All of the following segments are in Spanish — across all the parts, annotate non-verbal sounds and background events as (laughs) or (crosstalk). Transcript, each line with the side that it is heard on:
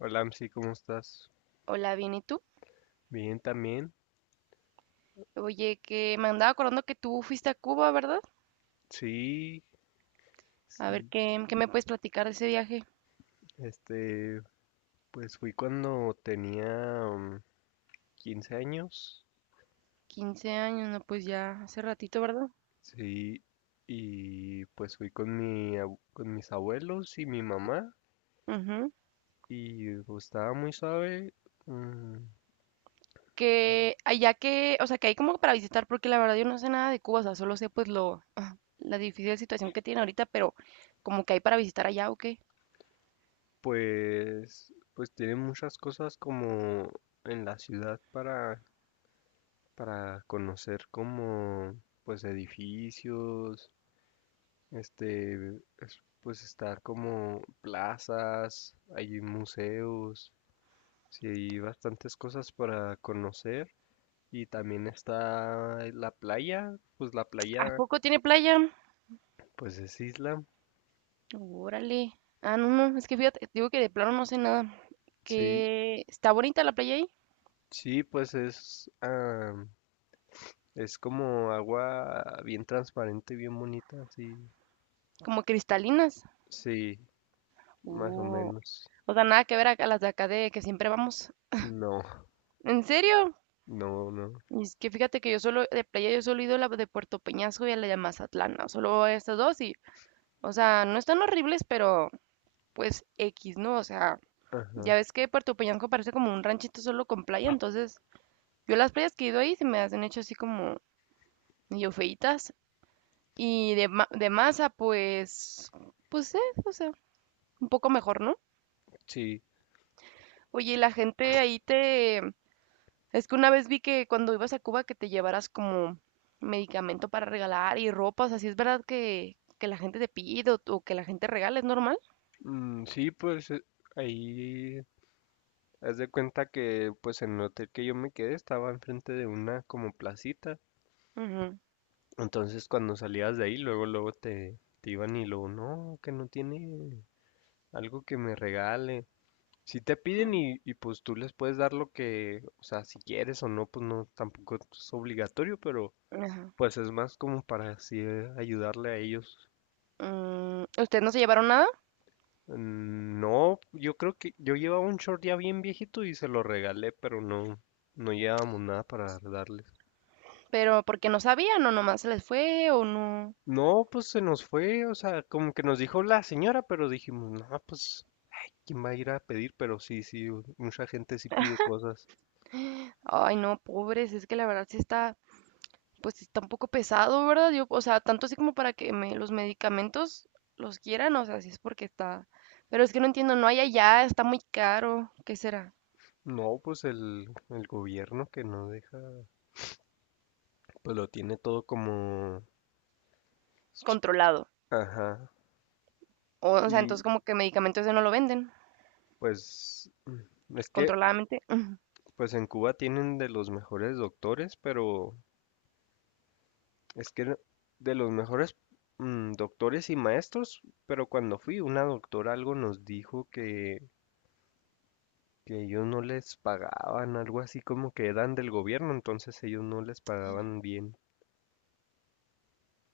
left: Hola, Amsi, ¿cómo estás?
right: Hola, bien, ¿y tú?
left: Bien, también.
right: Oye, que me andaba acordando que tú fuiste a Cuba, ¿verdad?
left: Sí,
right: A ver,
left: sí.
right: ¿qué me puedes platicar de ese viaje?
left: Este, pues fui cuando tenía 15 años.
right: 15 años, no, pues ya hace ratito, ¿verdad?
left: Sí, y pues fui con mis abuelos y mi mamá
right: Ujú.
left: y pues, estaba muy suave. mm,
right: Que allá que, o sea, que hay como para visitar, porque la verdad yo no sé nada de Cuba, o sea, solo sé pues lo, (laughs) ah, la difícil situación que tiene ahorita, pero como que hay para visitar allá, ¿o qué?
left: pues tiene muchas cosas como en la ciudad para conocer, como pues edificios. Este, pues está como plazas, hay museos, sí, hay bastantes cosas para conocer. Y también está la
right: ¿A
left: playa,
right: poco tiene playa?
left: pues es isla.
right: Órale. Ah, no, no, es que fíjate, digo que de plano no sé nada.
left: Sí,
right: Que está bonita la playa ahí,
left: sí, pues es como agua bien transparente, bien bonita, sí,
right: como cristalinas.
left: sí, más o
right: Uh,
left: menos.
right: o sea, nada que ver a, las de acá de que siempre vamos.
left: No,
right: ¿En serio?
left: no, no.
right: Y es que fíjate que yo solo, de playa, yo solo he ido a la de Puerto Peñasco y a la de Mazatlán, ¿no? Solo a estas dos y, o sea, no están horribles, pero pues X, ¿no? O sea, ya
left: Ajá,
right: ves que Puerto Peñasco parece como un ranchito solo con playa, entonces yo las playas que he ido ahí se me han hecho así como medio feitas. Y de Maza pues, o sea, un poco mejor, ¿no?
left: sí.
right: Oye, ¿y la gente ahí te, es que una vez vi que cuando ibas a Cuba que te llevaras como medicamento para regalar y ropa, o sea, si es verdad que la gente te pide o que la gente regala, ¿es normal?
left: Mm, sí, pues ahí, haz de cuenta que pues en el hotel que yo me quedé estaba enfrente de una como placita.
right: Ujú,
left: Entonces cuando salías de ahí, luego, luego te iban y luego, no, que no tiene algo que me regale. Si te piden y pues tú les puedes dar lo que, o sea, si quieres o no, pues no, tampoco es obligatorio, pero
right: ajá.
left: pues es más como para así ayudarle a ellos.
right: Mm, ¿ustedes no se llevaron nada?
left: Mm, no, yo creo que yo llevaba un short ya bien viejito y se lo regalé, pero no, no llevábamos nada para darle.
right: ¿Pero porque no sabían o nomás se les fue o no?
left: No, pues se nos fue, o sea, como que nos dijo la señora, pero dijimos, no, pues, ¿quién va a ir a pedir? Pero sí, sí, mucha gente sí pide cosas.
right: Ay, no, pobres, es que la verdad sí está, pues sí está un poco pesado, ¿verdad? Yo, o sea, tanto así como para que me, los medicamentos los quieran, o sea, sí es porque está. Pero es que no entiendo, no hay allá, está muy caro, ¿qué será?
left: No, pues el gobierno que no deja, pues lo tiene todo como,
right: Controlado.
left: ajá,
right: O sea, entonces
left: y
right: como que medicamentos ese no lo venden
left: pues, es que,
right: controladamente.
left: pues en Cuba tienen de los mejores doctores, pero es que de los mejores doctores y maestros, pero cuando fui, una doctora algo nos dijo que ellos no les pagaban, algo así como que eran del gobierno, entonces ellos no les pagaban bien.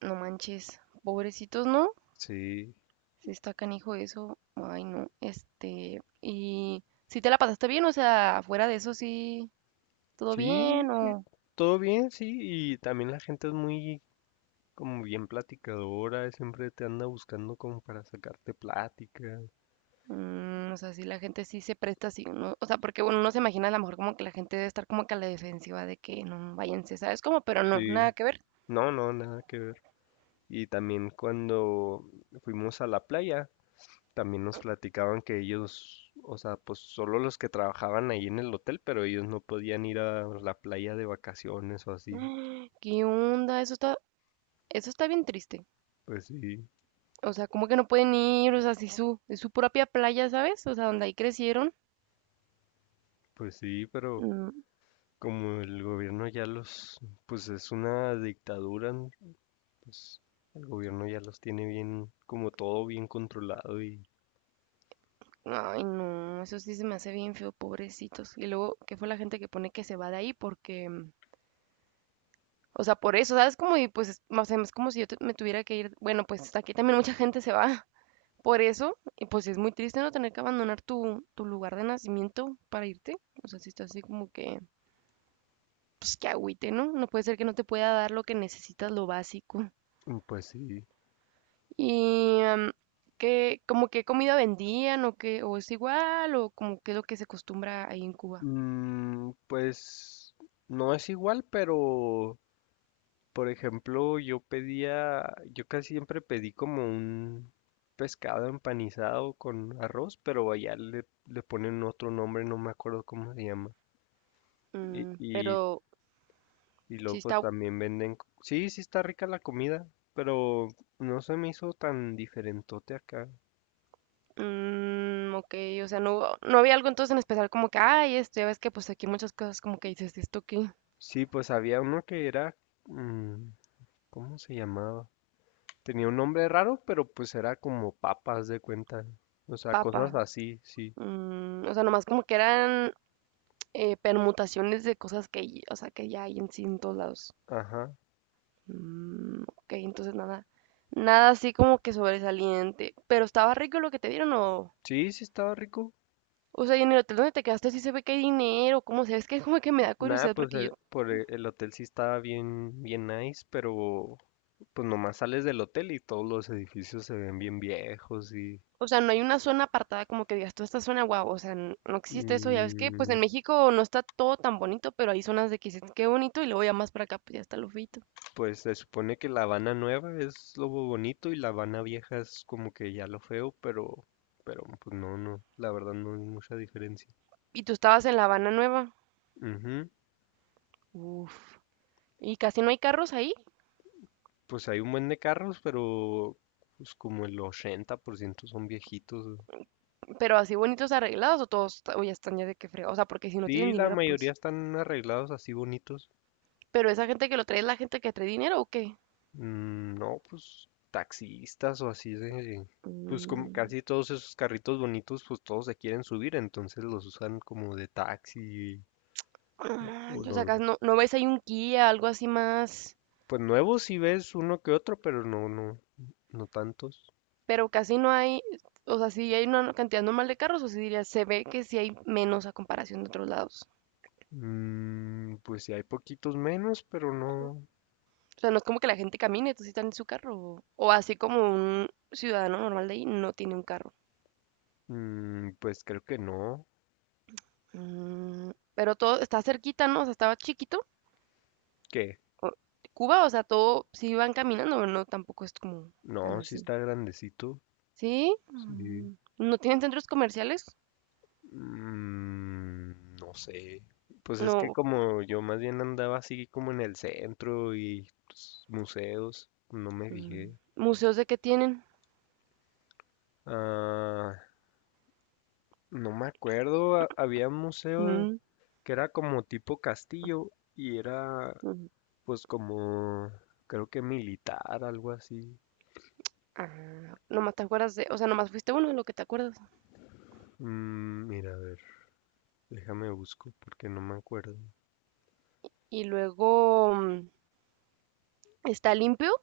right: No manches, pobrecitos, ¿no?
left: Sí,
right: Si está canijo eso, ay no, este, y si te la pasaste bien, o sea, fuera de eso sí, todo
left: sí,
right: bien,
left: todo bien, sí, y también la gente es muy como bien platicadora, siempre te anda buscando como para sacarte plática.
right: o sea, si la gente sí se presta, sí, uno, o sea, porque bueno, uno no se imagina a lo mejor como que la gente debe estar como que a la defensiva de que no, váyanse, ¿sabes cómo? Pero no,
left: Sí,
right: nada que ver.
left: no, no, nada que ver. Y también cuando fuimos a la playa, también nos platicaban que ellos, o sea, pues solo los que trabajaban ahí en el hotel, pero ellos no podían ir a la playa de vacaciones o así.
right: (gasps) ¿Qué onda? Eso está bien triste.
left: Pues sí.
right: O sea, como que no pueden ir, o sea, si su, es su propia playa, ¿sabes? O sea, donde ahí crecieron.
left: Pues sí, pero
right: Mm.
left: como el gobierno ya los, pues es una dictadura, ¿no? Pues el gobierno ya los tiene bien, como todo bien controlado y
right: Ay, no, eso sí se me hace bien feo, pobrecitos. Y luego, ¿qué fue la gente que pone que se va de ahí? Porque, o sea, por eso, ¿sabes? Como, y pues, o sea, es como si yo me tuviera que ir. Bueno, pues aquí también mucha gente se va (laughs) por eso. Y pues es muy triste no tener que abandonar tu lugar de nacimiento para irte. O sea, si estás así como que, pues que agüite, ¿no? No puede ser que no te pueda dar lo que necesitas, lo básico.
left: y pues sí.
right: Y, mm, ¿como qué comida vendían o qué, o es igual, o como qué es lo que se acostumbra ahí en Cuba?
left: Pues no es igual, pero por ejemplo yo pedía, yo casi siempre pedí como un pescado empanizado con arroz, pero allá le, le ponen otro nombre, no me acuerdo cómo se llama. Y,
right: Mm,
left: y
right: pero
left: Y
right: sí
left: luego pues
right: está,
left: también venden. Sí, sí está rica la comida, pero no se me hizo tan diferentote acá.
right: ok, o sea, no, no había algo entonces en especial como que, ay, esto, ya ves que pues aquí muchas cosas como que dices, esto qué,
left: Sí, pues había uno que era... mm, ¿cómo se llamaba? Tenía un nombre raro, pero pues era como papas de cuenta. O sea, cosas
right: papa,
left: así, sí.
right: o sea, nomás como que eran permutaciones de cosas que, o sea, que ya hay en sí en todos lados.
left: Ajá.
right: Mm, ok, entonces nada, nada así como que sobresaliente, pero estaba rico lo que te dieron o...
left: Sí, sí estaba rico.
right: O sea, y en el hotel donde te quedaste sí se ve que hay dinero, ¿cómo se ve? Es que como que me da
left: Nada,
right: curiosidad
left: pues
right: porque yo
left: por el hotel sí estaba bien, bien nice, pero pues nomás sales del hotel y todos los edificios se ven bien viejos
right: o sea, no hay una zona apartada como que digas, tú esta zona, guau, o sea, n- no existe eso, ya ves que, pues
left: mm,
right: en México no está todo tan bonito, pero hay zonas de que dices, qué bonito, y luego ya más para acá, pues ya está lo feito.
left: Pues se supone que La Habana nueva es lo bonito y La Habana vieja es como que ya lo feo, pero pues no, no, la verdad no hay mucha diferencia.
right: Y tú estabas en La Habana Nueva,
left: Ujú,
right: uff, y casi no hay carros ahí,
left: pues hay un buen de carros, pero pues como el 80% son viejitos. Güey.
right: pero así bonitos arreglados, o todos, o ya están ya de que frega, o sea, porque si no tienen
left: Sí, la
right: dinero,
left: mayoría
right: pues.
left: están arreglados así bonitos.
right: Pero esa gente que lo trae es la gente que trae dinero, ¿o qué?
left: Mm, no, pues taxistas o así. Pues como
right: Mm,
left: casi todos esos carritos bonitos, pues todos se quieren subir, entonces los usan como de taxi
right: no
left: o
right: manches, o sea,
left: los
right: acá no, no ves ahí un Kia, algo así más,
left: pues nuevos sí ves uno que otro, pero no, no, no tantos.
right: pero casi no hay, o sea, sí hay una cantidad normal de carros, o sí diría, se ve que sí hay menos a comparación de otros lados.
left: Pues sí hay poquitos menos, pero no.
right: O sea, no es como que la gente camine, entonces están en su carro. O así como un ciudadano normal de ahí no tiene un carro.
left: Pues creo que no.
right: Mm, pero todo está cerquita, ¿no? O sea, estaba chiquito.
left: ¿Qué?
right: o- Cuba, o sea, todo sí van caminando, pero no tampoco es como tan
left: No, sí
right: así.
left: está grandecito.
right: ¿Sí?
left: Sí.
right: Mm, ¿no tienen centros comerciales?
left: No sé. Pues es que
right: No.
left: como yo más bien andaba así como en el centro y pues, museos, no me
right: Mm,
left: fijé.
right: ¿museos de qué tienen?
left: Ah, no me acuerdo, había un museo
right: Mm,
left: que era como tipo castillo y era
right: ujú.
left: pues como creo que militar, algo así.
right: Ah, nomás te acuerdas de, o sea, nomás fuiste uno de lo que te acuerdas.
left: Mira, a ver, déjame busco porque no me acuerdo.
right: Y luego está limpio.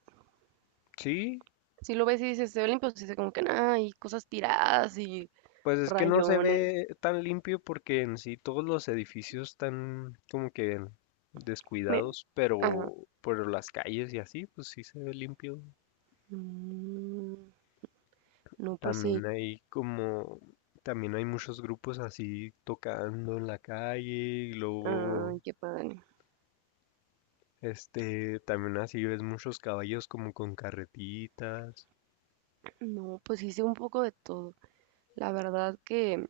left: Sí,
right: Si lo ves y dices, se ve limpio, se dice como que nada, hay cosas tiradas y
left: pues es que no se
right: rayones.
left: ve tan limpio porque en sí todos los edificios están como que
right: Me-
left: descuidados,
right: ajá.
left: pero por las calles y así, pues sí se ve limpio.
right: Mm, no, pues
left: También
right: sí.
left: hay como, también hay muchos grupos así tocando en la calle y luego,
right: Ay, qué padre.
left: también así ves muchos caballos como con carretitas.
right: No, pues hice un poco de todo. La verdad que,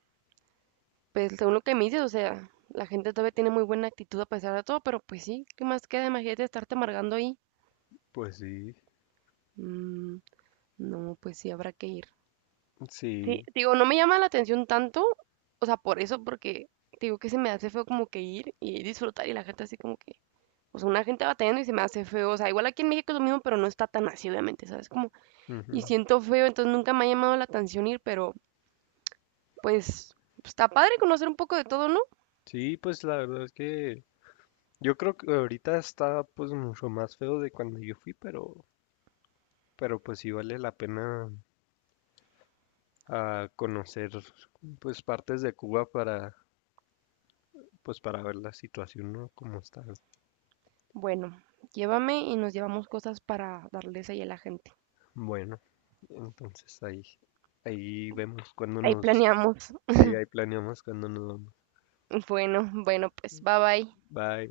right: pues según lo que me dices, o sea, la gente todavía tiene muy buena actitud a pesar de todo, pero pues sí, ¿qué más queda? Imagínate estarte amargando ahí.
left: Pues sí,
right: Mm, no, pues sí, habrá que ir. Sí,
left: sí,
right: digo, no me llama la atención tanto, o sea, por eso, porque digo que se me hace feo como que ir y disfrutar y la gente así como que, o sea, una gente batallando y se me hace feo, o sea, igual aquí en México es lo mismo, pero no está tan así, obviamente, ¿sabes? Como,
left: ujú.
right: y siento feo, entonces nunca me ha llamado la atención ir, pero pues está padre conocer un poco de todo, ¿no?
left: Sí, pues la verdad es que yo creo que ahorita está pues mucho más feo de cuando yo fui, pero pues sí vale la pena conocer pues partes de Cuba para ver la situación, ¿no? Cómo está.
right: Bueno, llévame y nos llevamos cosas para darles ahí a la gente.
left: Bueno, entonces ahí, ahí vemos cuando
right: Ahí
left: nos,
right: planeamos.
left: Sí, ahí planeamos cuando nos vamos.
right: Bueno, bueno, pues bye bye.
left: Bye.